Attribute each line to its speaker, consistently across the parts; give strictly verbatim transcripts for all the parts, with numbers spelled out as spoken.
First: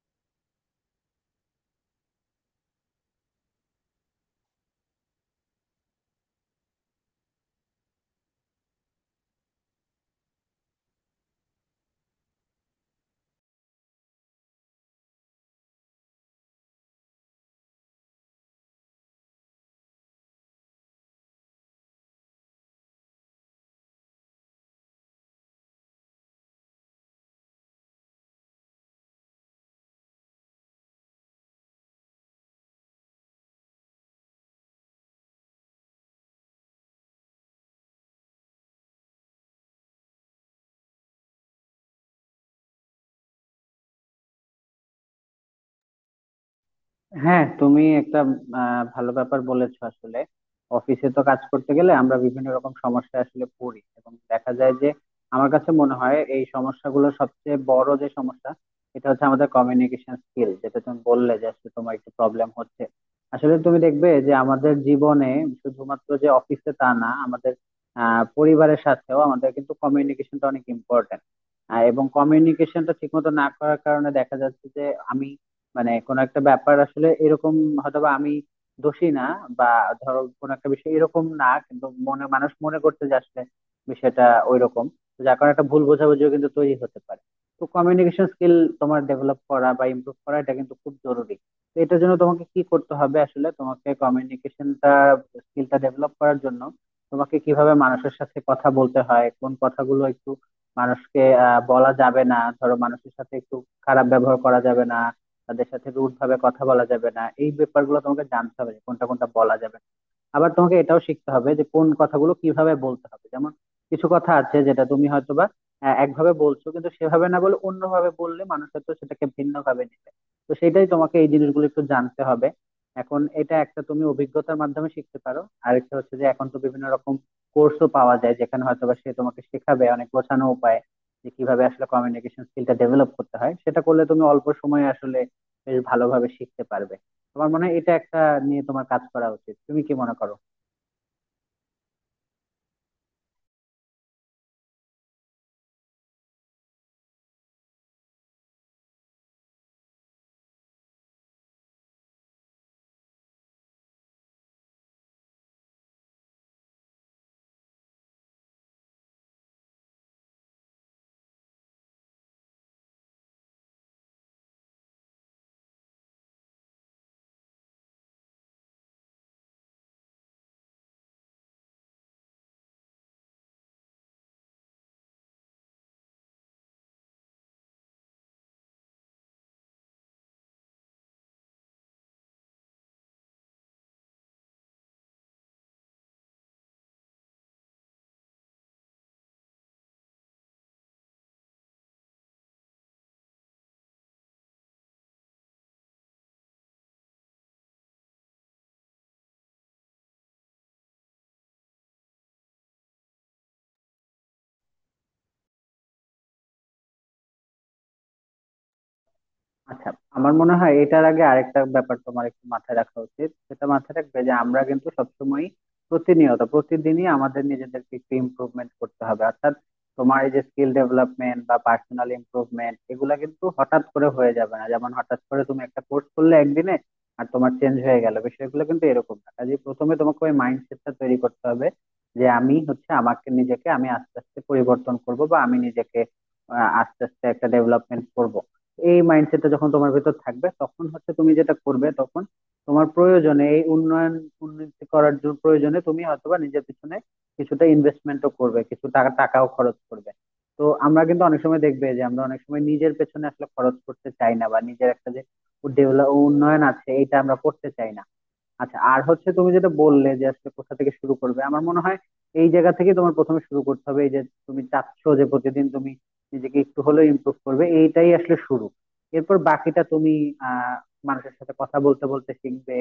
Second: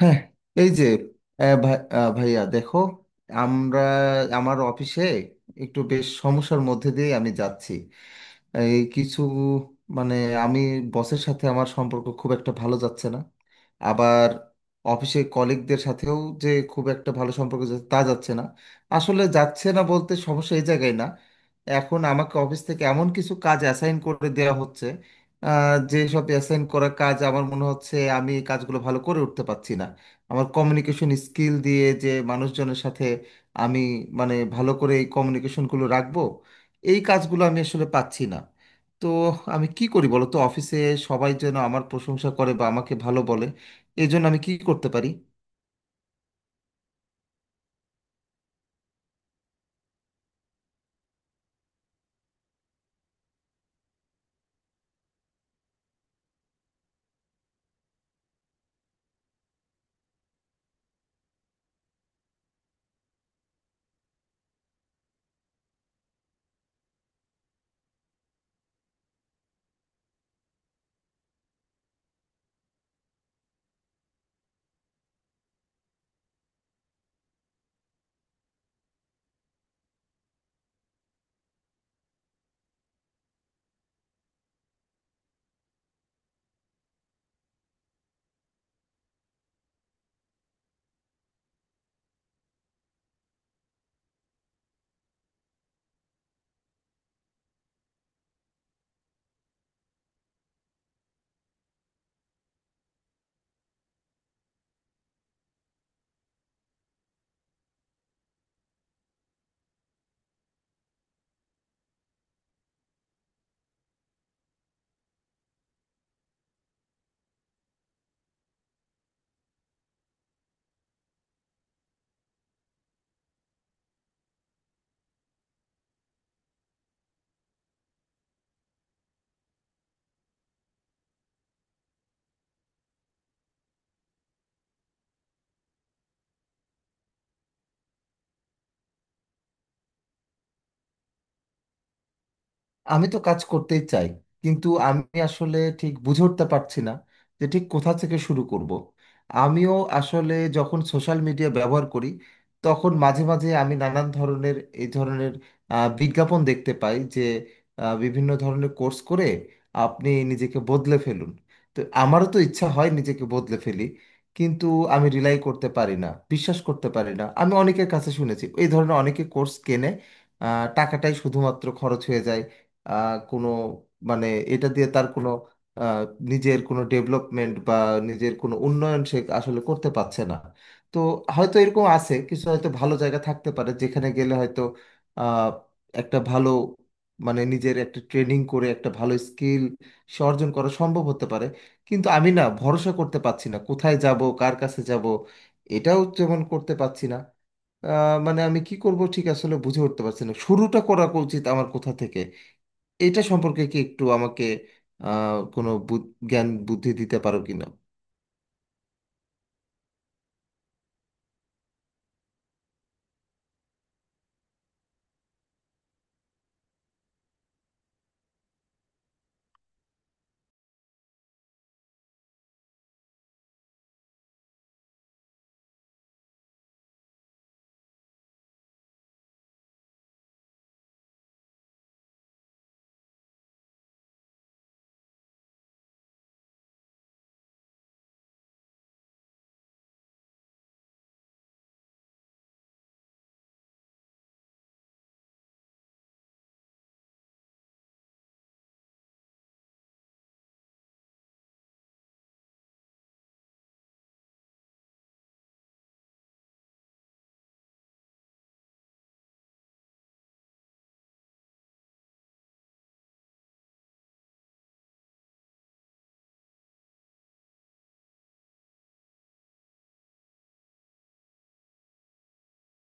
Speaker 1: হ্যাঁ। এই যে, আহ, ভাই- আহ, ভাইয়া, দেখো, আমরা আমার অফিসে একটু বেশ সমস্যার মধ্যে দিয়ে আমি যাচ্ছি। এই কিছু মানে আমি বসের সাথে আমার সম্পর্ক খুব একটা ভালো যাচ্ছে না। আবার অফিসে কলিগদের সাথেও যে খুব একটা ভালো সম্পর্ক যাচ্ছে তা যাচ্ছে না। আসলে যাচ্ছে না বলতে সমস্যা এই জায়গায় না। এখন আমাকে অফিস থেকে এমন কিছু কাজ অ্যাসাইন করে দেওয়া হচ্ছে যে সব অ্যাসাইন করা কাজ আমার মনে হচ্ছে আমি এই কাজগুলো ভালো করে উঠতে পারছি না। আমার কমিউনিকেশন স্কিল দিয়ে যে মানুষজনের সাথে আমি মানে ভালো করে এই কমিউনিকেশনগুলো রাখবো, এই কাজগুলো আমি আসলে পাচ্ছি না। তো আমি কি করি বলো তো, অফিসে সবাই যেন আমার প্রশংসা করে বা আমাকে ভালো বলে, এই জন্য আমি কি করতে পারি?
Speaker 2: হ্যাঁ, তুমি একটা আহ, ভালো ব্যাপার বলেছো আসলে। অফিসে তো কাজ করতে গেলে আমরা বিভিন্ন রকম সমস্যা আসলে পড়ি, এবং দেখা যায় যে আমার কাছে মনে হয় এই সমস্যাগুলো সবচেয়ে বড় যে সমস্যা, এটা হচ্ছে আমাদের কমিউনিকেশন স্কিল, যেটা তুমি বললে যে আসলে তোমার একটু প্রবলেম হচ্ছে। আসলে তুমি দেখবে যে আমাদের জীবনে শুধুমাত্র যে অফিসে তা না, আমাদের আহ পরিবারের সাথেও আমাদের কিন্তু কমিউনিকেশনটা অনেক ইম্পর্টেন্ট। এবং কমিউনিকেশনটা ঠিক মতো না করার কারণে দেখা যাচ্ছে যে আমি মানে কোনো একটা ব্যাপার আসলে এরকম, হয়তোবা আমি দোষী না, বা ধরো কোনো একটা বিষয় এরকম না, কিন্তু মনে মানুষ মনে করতে যে আসলে বিষয়টা ওইরকম। তো যার কারণে একটা ভুল বোঝাবুঝিও কিন্তু তৈরি হতে পারে। তো কমিউনিকেশন স্কিল তোমার ডেভেলপ করা বা ইমপ্রুভ করা এটা কিন্তু খুব জরুরি। তো এটার জন্য তোমাকে কি করতে হবে, আসলে তোমাকে কমিউনিকেশনটা স্কিলটা ডেভেলপ করার জন্য তোমাকে কিভাবে মানুষের সাথে কথা বলতে হয়, কোন কথাগুলো একটু মানুষকে আহ বলা যাবে না, ধরো মানুষের সাথে একটু খারাপ ব্যবহার করা যাবে না, তাদের সাথে রুড ভাবে কথা বলা যাবে না, এই ব্যাপারগুলো তোমাকে জানতে হবে যে কোনটা কোনটা বলা যাবে। আবার তোমাকে এটাও শিখতে হবে যে কোন কথাগুলো কিভাবে বলতে হবে, যেমন কিছু কথা আছে যেটা তুমি হয়তোবা আহ, একভাবে বলছো, কিন্তু সেভাবে না বলে অন্যভাবে বললে মানুষ হয়তো সেটাকে ভিন্ন ভাবে নেবে। তো সেটাই তোমাকে এই জিনিসগুলো একটু জানতে হবে। এখন এটা একটা তুমি অভিজ্ঞতার মাধ্যমে শিখতে পারো। আরেকটা হচ্ছে যে এখন তো বিভিন্ন রকম কোর্সও পাওয়া যায়, যেখানে হয়তোবা সে তোমাকে শেখাবে অনেক গোছানো উপায় যে কিভাবে আসলে কমিউনিকেশন স্কিলটা ডেভেলপ করতে হয়। সেটা করলে তুমি অল্প সময়ে আসলে বেশ ভালোভাবে শিখতে পারবে। তোমার মনে হয় এটা একটা নিয়ে তোমার কাজ করা উচিত, তুমি কি মনে করো?
Speaker 1: আমি তো কাজ করতেই চাই, কিন্তু আমি আসলে ঠিক বুঝে উঠতে পারছি না যে ঠিক কোথা থেকে শুরু করব। আমিও আসলে যখন সোশ্যাল মিডিয়া ব্যবহার করি, তখন মাঝে মাঝে আমি নানান ধরনের এই ধরনের আহ, বিজ্ঞাপন দেখতে পাই যে আহ, বিভিন্ন ধরনের কোর্স করে আপনি নিজেকে বদলে ফেলুন। তো আমারও তো ইচ্ছা হয় নিজেকে বদলে ফেলি, কিন্তু আমি রিলাই করতে পারি না, বিশ্বাস করতে পারি না। আমি অনেকের কাছে শুনেছি এই ধরনের অনেকে কোর্স কেনে, আহ, টাকাটাই শুধুমাত্র খরচ হয়ে যায়। আহ, কোনো মানে এটা দিয়ে তার কোনো, আহ, নিজের কোনো ডেভেলপমেন্ট বা নিজের কোনো উন্নয়ন সে আসলে করতে পারছে না। তো হয়তো এরকম আছে, কিছু হয়তো ভালো জায়গা থাকতে পারে যেখানে গেলে হয়তো আহ, একটা ভালো, মানে নিজের একটা ট্রেনিং করে একটা ভালো স্কিল সে অর্জন করা সম্ভব হতে পারে। কিন্তু আমি না, ভরসা করতে পারছি না, কোথায় যাব কার কাছে যাব এটাও যেমন করতে পারছি না। আহ, মানে আমি কি করব ঠিক আসলে বুঝে উঠতে পারছি না, শুরুটা করা উচিত আমার কোথা থেকে এটা সম্পর্কে কি একটু আমাকে আহ, কোনো বু- জ্ঞান বুদ্ধি দিতে পারো কিনা?
Speaker 2: আচ্ছা, আমার মনে হয় এটার আগে আরেকটা ব্যাপার তোমার একটু মাথায় রাখা উচিত, সেটা মাথায় রাখবে যে আমরা কিন্তু সবসময় প্রতিনিয়ত প্রতিদিনই আমাদের নিজেদেরকে একটু ইমপ্রুভমেন্ট করতে হবে, অর্থাৎ তোমার এই যে স্কিল ডেভেলপমেন্ট বা পার্সোনাল ইমপ্রুভমেন্ট এগুলা কিন্তু হঠাৎ করে হয়ে যাবে না। যেমন হঠাৎ করে তুমি একটা কোর্স করলে একদিনে আর তোমার চেঞ্জ হয়ে গেল, বিষয়গুলো কিন্তু এরকম না। কাজে প্রথমে তোমাকে ওই মাইন্ডসেটটা তৈরি করতে হবে যে আমি হচ্ছে আমাকে নিজেকে আমি আস্তে আস্তে পরিবর্তন করব, বা আমি নিজেকে আহ, আস্তে আস্তে একটা ডেভেলপমেন্ট করব। এই মাইন্ডসেটটা যখন তোমার ভেতর থাকবে তখন হচ্ছে তুমি যেটা করবে, তখন তোমার প্রয়োজনে এই উন্নয়ন উন্নতি করার জন্য প্রয়োজনে তুমি হয়তোবা নিজের পিছনে কিছুটা ইনভেস্টমেন্টও করবে, কিছু টাকা টাকাও খরচ করবে। তো আমরা কিন্তু অনেক সময় দেখবে যে আমরা অনেক সময় নিজের পেছনে আসলে খরচ করতে চাই না, বা নিজের একটা যে ডেভেলপ উন্নয়ন আছে এটা আমরা করতে চাই না। আচ্ছা, আর হচ্ছে তুমি যেটা বললে যে আসলে কোথা থেকে শুরু করবে, আমার মনে হয় এই জায়গা থেকে তোমার প্রথমে শুরু করতে হবে। এই যে তুমি চাচ্ছ যে প্রতিদিন তুমি নিজেকে একটু হলেও ইমপ্রুভ করবে, এইটাই আসলে শুরু। এরপর বাকিটা তুমি আহ মানুষের সাথে কথা বলতে বলতে শিখবে,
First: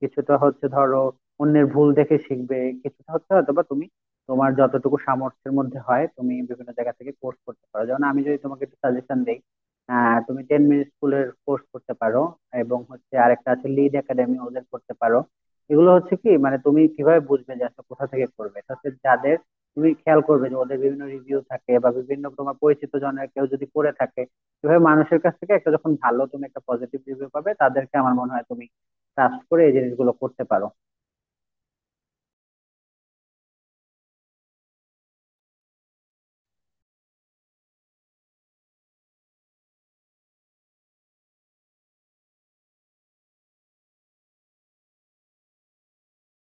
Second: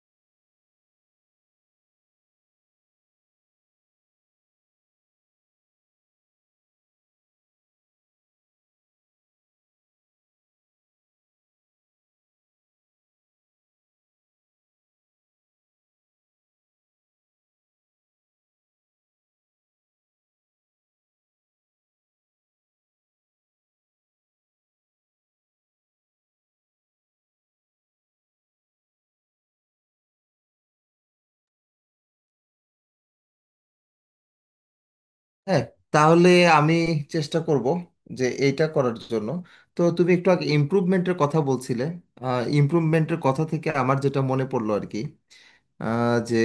Speaker 2: কিছুটা হচ্ছে ধরো অন্যের ভুল দেখে শিখবে, কিছুটা হচ্ছে হয়তো বা তুমি তোমার যতটুকু সামর্থ্যের মধ্যে হয় তুমি বিভিন্ন জায়গা থেকে কোর্স করতে পারো। যেমন আমি যদি তোমাকে একটু সাজেশন দিই, আহ তুমি টেন মিনিট স্কুলের কোর্স করতে পারো, এবং হচ্ছে আরেকটা আছে লিড একাডেমি, ওদের করতে পারো। এগুলো হচ্ছে কি, মানে তুমি কিভাবে বুঝবে যে আসলে কোথা থেকে করবে, এটা হচ্ছে যাদের তুমি খেয়াল করবে যে ওদের বিভিন্ন রিভিউ থাকে, বা বিভিন্ন তোমার পরিচিত জনের কেউ যদি করে থাকে। এভাবে মানুষের কাছ থেকে একটা যখন ভালো তুমি একটা পজিটিভ রিভিউ পাবে, তাদেরকে আমার মনে হয় তুমি ট্রাস্ট করে এই জিনিসগুলো করতে পারো।
Speaker 1: হ্যাঁ, তাহলে আমি চেষ্টা করব যে এইটা করার জন্য। তো তুমি একটু আগে ইমপ্রুভমেন্টের কথা বলছিলে, ইমপ্রুভমেন্টের কথা থেকে আমার যেটা মনে পড়লো আর কি, আহ, যে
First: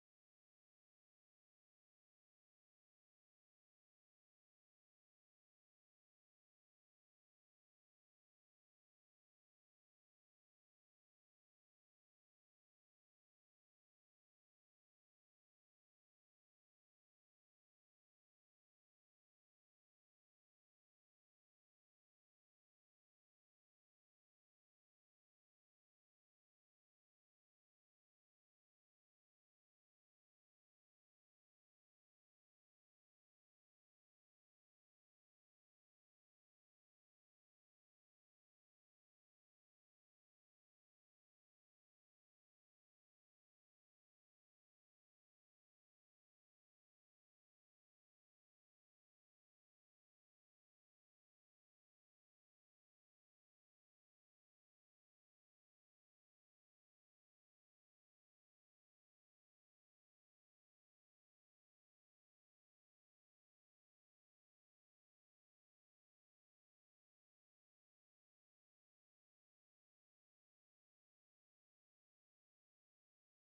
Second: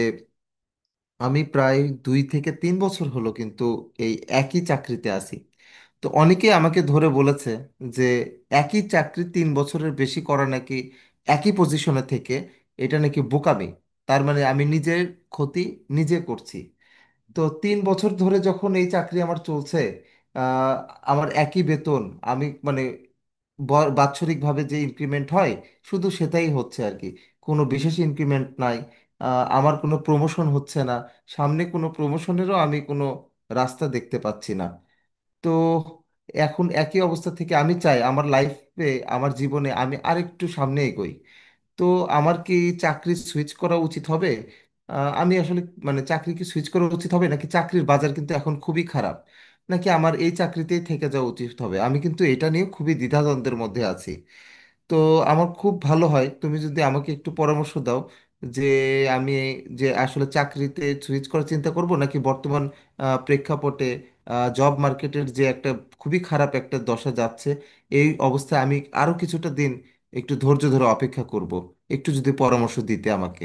Speaker 1: আমি প্রায় দুই থেকে তিন বছর হলো কিন্তু এই একই চাকরিতে আছি। তো অনেকেই আমাকে ধরে বলেছে যে একই চাকরি তিন বছরের বেশি করা নাকি, একই পজিশনে থেকে, এটা নাকি বোকামি। তার মানে আমি নিজের ক্ষতি নিজে করছি। তো তিন বছর ধরে যখন এই চাকরি আমার চলছে, আহ, আমার একই বেতন। আমি মানে ব- বাৎসরিকভাবে যে ইনক্রিমেন্ট হয় শুধু সেটাই হচ্ছে আর কি, কোনো বিশেষ ইনক্রিমেন্ট নাই। আহ, আমার কোনো প্রমোশন হচ্ছে না, সামনে কোনো প্রমোশনেরও আমি কোনো রাস্তা দেখতে পাচ্ছি না। তো এখন একই অবস্থা থেকে আমি চাই আমার লাইফে, আমার জীবনে আমি আরেকটু সামনে এগোই। তো আমার কি চাকরি সুইচ করা উচিত হবে? আহ, আমি আসলে মানে চাকরি কি সুইচ করা উচিত হবে, নাকি চাকরির বাজার কিন্তু এখন খুবই খারাপ, নাকি আমার এই চাকরিতেই থেকে যাওয়া উচিত হবে, আমি কিন্তু এটা নিয়ে খুবই দ্বিধাদ্বন্দ্বের মধ্যে আছি। তো আমার খুব ভালো হয় তুমি যদি আমাকে একটু পরামর্শ দাও, যে আমি যে আসলে চাকরিতে সুইচ করার চিন্তা করব নাকি বর্তমান আহ, প্রেক্ষাপটে জব মার্কেটের যে একটা খুবই খারাপ একটা দশা যাচ্ছে এই অবস্থায় আমি আরও কিছুটা দিন একটু ধৈর্য ধরে অপেক্ষা করব, একটু যদি পরামর্শ দিতে আমাকে।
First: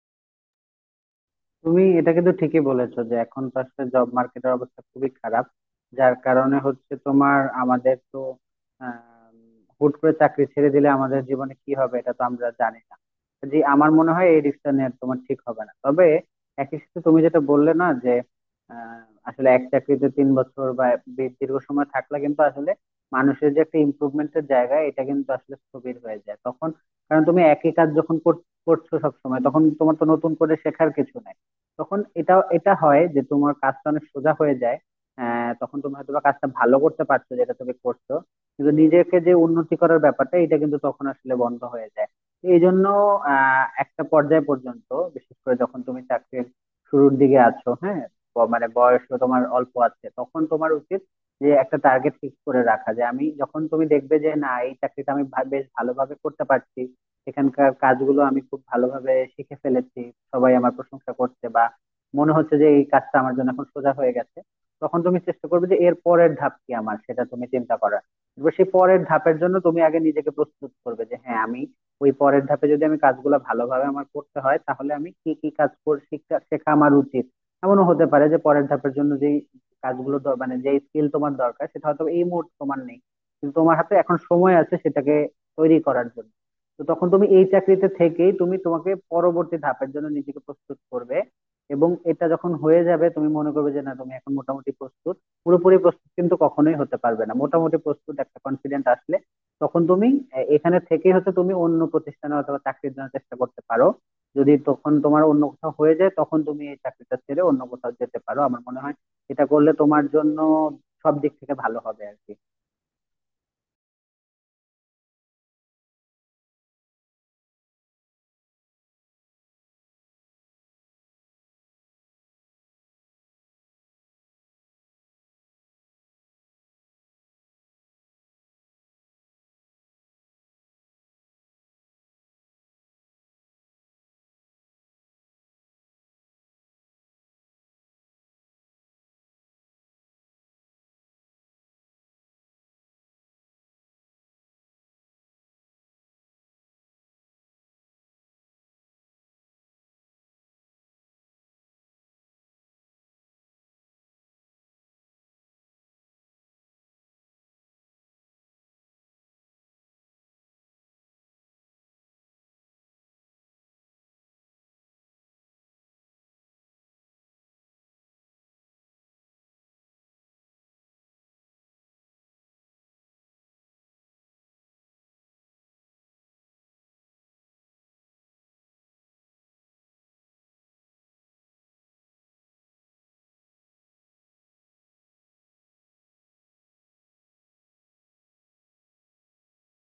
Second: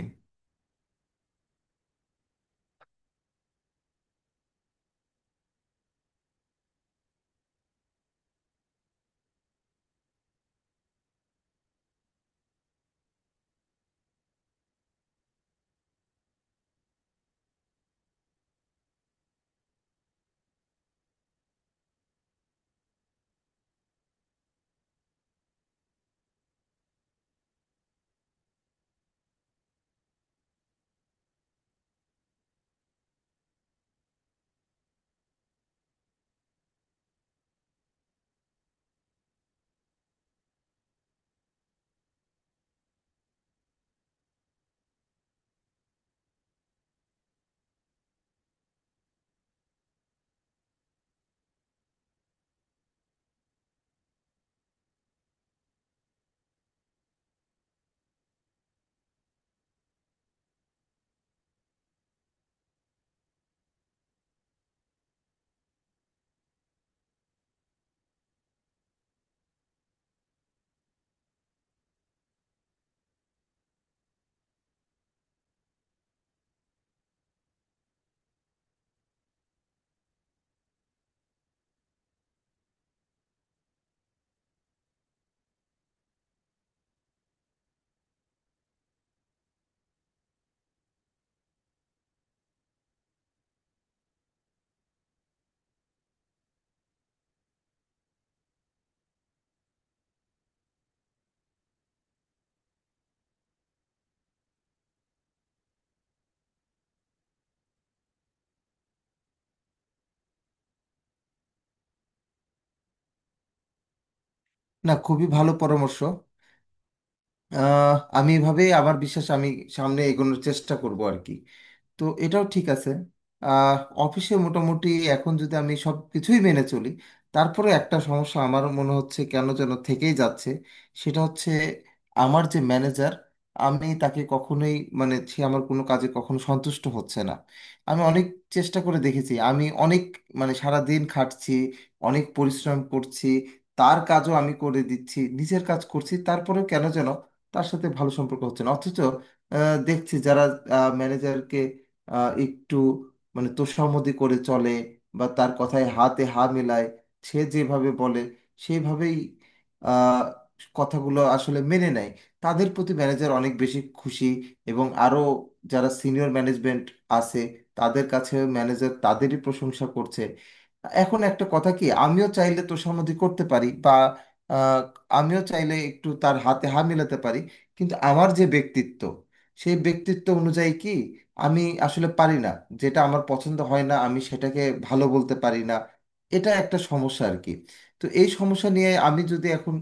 Speaker 2: তুমি এটা কিন্তু ঠিকই বলেছো যে এখন তো আসলে জব মার্কেটের অবস্থা খুবই খারাপ, যার কারণে হচ্ছে তোমার আমাদের তো আম, হুট করে চাকরি ছেড়ে দিলে আমাদের জীবনে কি হবে এটা তো আমরা জানি না। যে আমার মনে হয় এই রিস্কটা নেওয়া তোমার ঠিক হবে না, তবে একই সাথে তুমি যেটা বললে না যে আহ, আসলে এক চাকরিতে তিন বছর বা বে- দীর্ঘ সময় থাকলে কিন্তু আসলে মানুষের যে একটা ইমপ্রুভমেন্টের জায়গা এটা কিন্তু আসলে স্থবির হয়ে যায় তখন। কারণ তুমি একই কাজ যখন কর- করছো সব সময়, তখন তোমার তো নতুন করে শেখার কিছু নাই। তখন এটা এটা হয় যে তোমার কাজটা অনেক সোজা হয়ে যায়। আহ তখন তুমি হয়তো বা কাজটা ভালো করতে পারছো যেটা তুমি করছো, কিন্তু নিজেকে যে উন্নতি করার ব্যাপারটা এটা কিন্তু তখন আসলে বন্ধ হয়ে যায়। এই জন্য আহ একটা পর্যায় পর্যন্ত, বিশেষ করে যখন তুমি চাকরির শুরুর দিকে আছো, হ্যাঁ, ব- মানে বয়স তোমার অল্প আছে, তখন তোমার উচিত যে একটা টার্গেট ফিক্স করে রাখা। যে আমি যখন তুমি দেখবে যে না এই চাকরিটা আমি ভা- বেশ ভালোভাবে করতে পারছি, সেখানকার কাজগুলো আমি খুব ভালোভাবে শিখে ফেলেছি, সবাই আমার প্রশংসা করছে, বা মনে হচ্ছে যে এই কাজটা আমার জন্য এখন সোজা হয়ে গেছে, তখন তুমি চেষ্টা করবে যে এর পরের ধাপ কি আমার, সেটা তুমি চিন্তা করার। এবার সেই পরের ধাপের জন্য তুমি আগে নিজেকে প্রস্তুত করবে, যে হ্যাঁ, আমি ওই পরের ধাপে যদি আমি কাজগুলো ভালোভাবে আমার করতে হয়, তাহলে আমি কি কি কাজ করে শিখা শেখা আমার উচিত। এমনও হতে পারে যে পরের ধাপের জন্য যেই কাজগুলো দর- মানে যেই স্কিল তোমার দরকার, সেটা হয়তো এই মুহূর্তে তোমার নেই, কিন্তু তোমার হাতে এখন সময় আছে সেটাকে তৈরি করার জন্য। তো তখন তুমি এই চাকরিতে থেকেই তুমি তোমাকে পরবর্তী ধাপের জন্য নিজেকে প্রস্তুত করবে। এবং এটা যখন হয়ে যাবে তুমি মনে করবে যে না তুমি এখন মোটামুটি প্রস্তুত, পুরোপুরি প্রস্তুত কিন্তু কখনোই হতে পারবে না, মোটামুটি প্রস্তুত একটা কনফিডেন্ট আসলে। তখন তুমি এ- এখানে থেকেই হচ্ছে তুমি অন্য প্রতিষ্ঠানে অথবা চাকরির জন্য চেষ্টা করতে পারো। যদি তখন তোমার অন্য কোথাও হয়ে যায়, তখন তুমি এই চাকরিটা ছেড়ে অন্য কোথাও যেতে পারো আমার মনে হয়। এটা করলে তোমার জন্য সব দিক থেকে ভালো হবে আর কি।
Speaker 1: না, খুবই ভালো পরামর্শ। আহ, আমি এভাবে আমার বিশ্বাস আমি সামনে এগোনোর চেষ্টা করব আর কি। তো এটাও ঠিক আছে। আহ, অফিসে মোটামুটি এখন যদি আমি সব কিছুই মেনে চলি, তারপরে একটা সমস্যা আমার মনে হচ্ছে কেন যেন থেকেই যাচ্ছে। সেটা হচ্ছে, আমার যে ম্যানেজার, আমি তাকে কখনোই, মানে সে আমার কোনো কাজে কখনো সন্তুষ্ট হচ্ছে না। আমি অনেক চেষ্টা করে দেখেছি, আমি অনেক, মানে সারা দিন খাটছি, অনেক পরিশ্রম করছি, তার কাজও আমি করে দিচ্ছি, নিজের কাজ করছি, তারপরেও কেন যেন তার সাথে ভালো সম্পর্ক হচ্ছে না। অথচ আহ, দেখছি যারা ম্যানেজারকে একটু, মানে তোষামোদী করে চলে বা তার কথায় হাতে হা মেলায়, সে যেভাবে বলে সেইভাবেই আহ, কথাগুলো আসলে মেনে নেয়, তাদের প্রতি ম্যানেজার অনেক বেশি খুশি। এবং আরও যারা সিনিয়র ম্যানেজমেন্ট আছে, তাদের কাছে ম্যানেজার তাদেরই প্রশংসা করছে। এখন একটা কথা কি, আমিও চাইলে তোষামোদী করতে পারি বা আমিও চাইলে একটু তার হাতে হাত মেলাতে পারি, কিন্তু আমার যে ব্যক্তিত্ব, সেই ব্যক্তিত্ব অনুযায়ী কি আমি আসলে পারি না, যেটা আমার পছন্দ হয় না আমি সেটাকে ভালো বলতে পারি না। এটা একটা সমস্যা আর কি। তো এই সমস্যা নিয়ে আমি যদি এখন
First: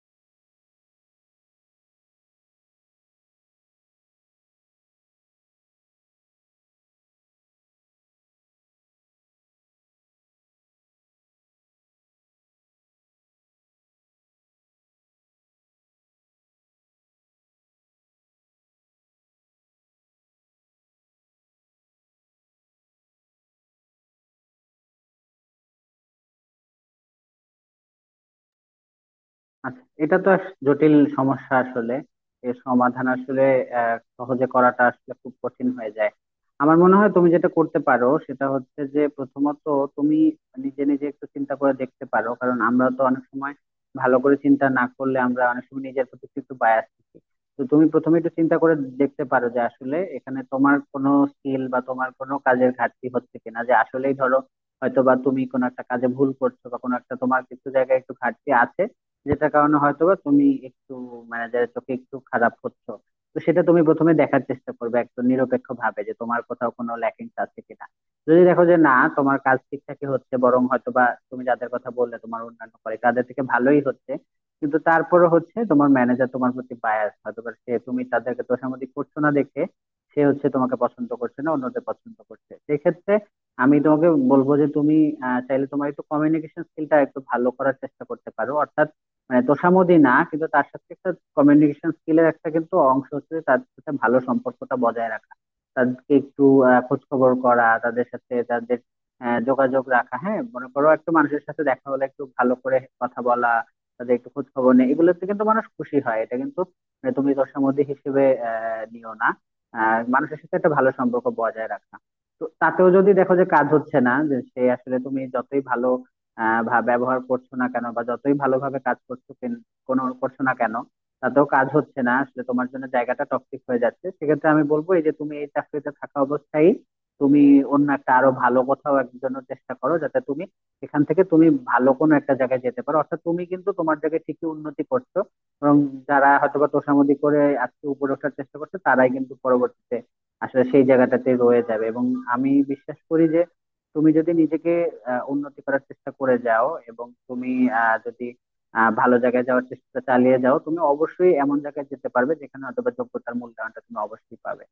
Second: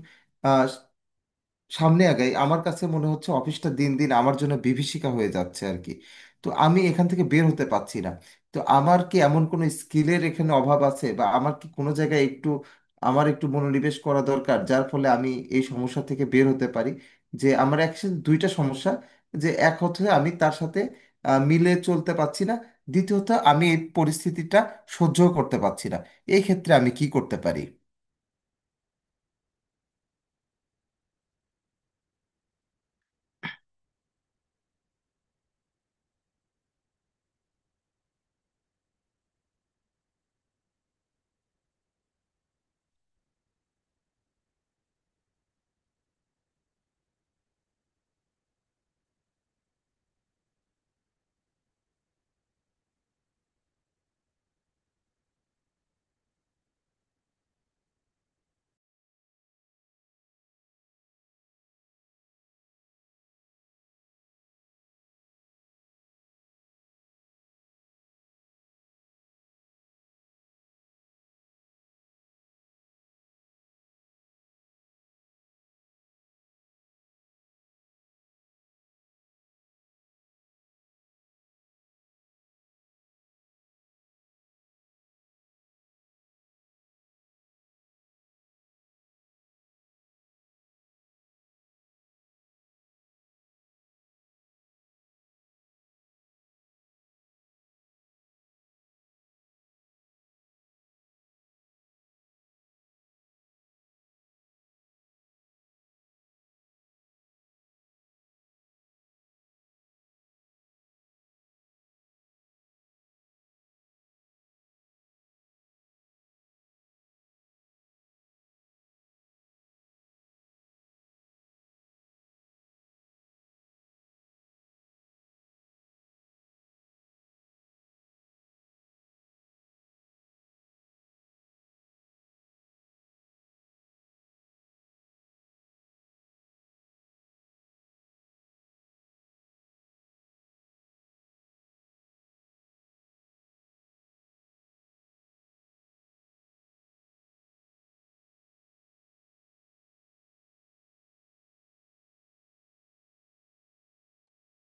Speaker 1: সামনে আগাই, আমার কাছে মনে হচ্ছে অফিসটা দিন দিন আমার জন্য বিভীষিকা হয়ে যাচ্ছে আর কি। তো আমি এখান থেকে বের হতে পারছি না। তো আমার কি এমন কোনো স্কিলের এখানে অভাব আছে, বা আমার কি কোনো জায়গায় একটু, আমার একটু মনোনিবেশ করা দরকার যার ফলে আমি এই সমস্যা থেকে বের হতে পারি। যে আমার অ্যাকচুয়ালি দুইটা সমস্যা, যে এক হচ্ছে আমি তার সাথে আহ, মিলে চলতে পারছি না, দ্বিতীয়ত আমি এই পরিস্থিতিটা সহ্য করতে পারছি না। এই ক্ষেত্রে আমি কি করতে পারি?
Speaker 2: আচ্ছা, এটা তো আস- জটিল সমস্যা আসলে। এর সমাধান আসলে আহ, সহজে করাটা আসলে খুব কঠিন হয়ে যায়। আমার মনে হয় তুমি যেটা করতে পারো সেটা হচ্ছে যে প্রথমত তুমি নিজে নিজে একটু চিন্তা করে দেখতে পারো, কারণ আমরা তো অনেক সময় ভালো করে চিন্তা না করলে আমরা অনেক সময় নিজের প্রতি একটু বায়াস থাকি। তো তুমি প্রথমে একটু চিন্তা করে দেখতে পারো যে আসলে এখানে তোমার কোনো স্কিল বা তোমার কোনো কাজের ঘাটতি হচ্ছে কিনা, যে আসলেই ধরো হয়তো বা তুমি কোনো একটা কাজে ভুল করছো, বা কোনো একটা তোমার কিছু জায়গায় একটু ঘাটতি আছে, যেটার কারণে হয়তোবা তুমি একটু ম্যানেজারের চোখে একটু খারাপ হচ্ছ। তো সেটা তুমি প্রথমে দেখার চেষ্টা করবে একদম নিরপেক্ষ ভাবে যে তোমার কোথাও কোনো ল্যাকিংস আছে কিনা। যদি দেখো যে না তোমার কাজ ঠিকঠাকই হচ্ছে, বরং হয়তোবা তুমি যাদের কথা বললে তোমার অন্যান্য কলিগ তাদের থেকে ভালোই হচ্ছে, কিন্তু তারপরে হচ্ছে তোমার ম্যানেজার তোমার প্রতি বায়াস, হয়তোবা সে তুমি তাদেরকে তোষামোদী করছো না দেখে সে হচ্ছে তোমাকে পছন্দ করছে না, অন্যদের পছন্দ করছে, সেক্ষেত্রে আমি তোমাকে বলবো যে তুমি আহ, চাইলে তোমার একটু কমিউনিকেশন স্কিলটা একটু ভালো করার চেষ্টা করতে পারো। অর্থাৎ মানে তোষামোদী না, কিন্তু তার সাথে একটা কমিউনিকেশন স্কিলের একটা কিন্তু অংশ হচ্ছে যে তাদের সাথে ভালো সম্পর্কটা বজায় রাখা, তাদেরকে একটু আহ, খোঁজ খবর করা, তাদের সাথে তাদের আহ, যোগাযোগ রাখা, হ্যাঁ, মনে করো একটু মানুষের সাথে দেখা হলে একটু ভালো করে কথা বলা, তাদের একটু খোঁজ খবর নেই, এগুলোতে কিন্তু মানুষ খুশি হয়। এটা কিন্তু মানে তুমি তোষামোদী হিসেবে আহ নিও না, আহ মানুষের সাথে একটা ভালো সম্পর্ক বজায় রাখা। তো তাতেও যদি দেখো যে কাজ হচ্ছে না, যে সে আসলে তুমি যতই ভালো আহ ভা- ব্যবহার করছো না কেন, বা যতই ভালোভাবে কাজ করছো কেন- কোনো করছো না কেন, তাতেও কাজ হচ্ছে না, আসলে তোমার জন্য জায়গাটা টক্সিক হয়ে যাচ্ছে, সেক্ষেত্রে আমি বলবো এই যে তুমি এই চাকরিতে থাকা অবস্থায় তুমি অন্য একটা আরো ভালো কোথাও একজনের চেষ্টা করো, যাতে তুমি এখান থেকে তুমি ভালো কোনো একটা জায়গায় যেতে পারো। অর্থাৎ তুমি কিন্তু তোমার জায়গায় ঠিকই উন্নতি করছো, এবং যারা হয়তোবা তোষামোদি করে আজকে উপরে ওঠার চেষ্টা করছে তারাই কিন্তু পরবর্তীতে আসলে সেই জায়গাটাতে রয়ে যাবে। এবং আমি বিশ্বাস করি যে তুমি যদি নিজেকে আহ, উন্নতি করার চেষ্টা করে যাও, এবং তুমি আহ, যদি আহ, ভালো জায়গায় যাওয়ার চেষ্টা চালিয়ে যাও, তুমি অবশ্যই এমন জায়গায় যেতে পারবে যেখানে হয়তো বা যোগ্যতার মূল্যায়নটা তুমি অবশ্যই পাবে।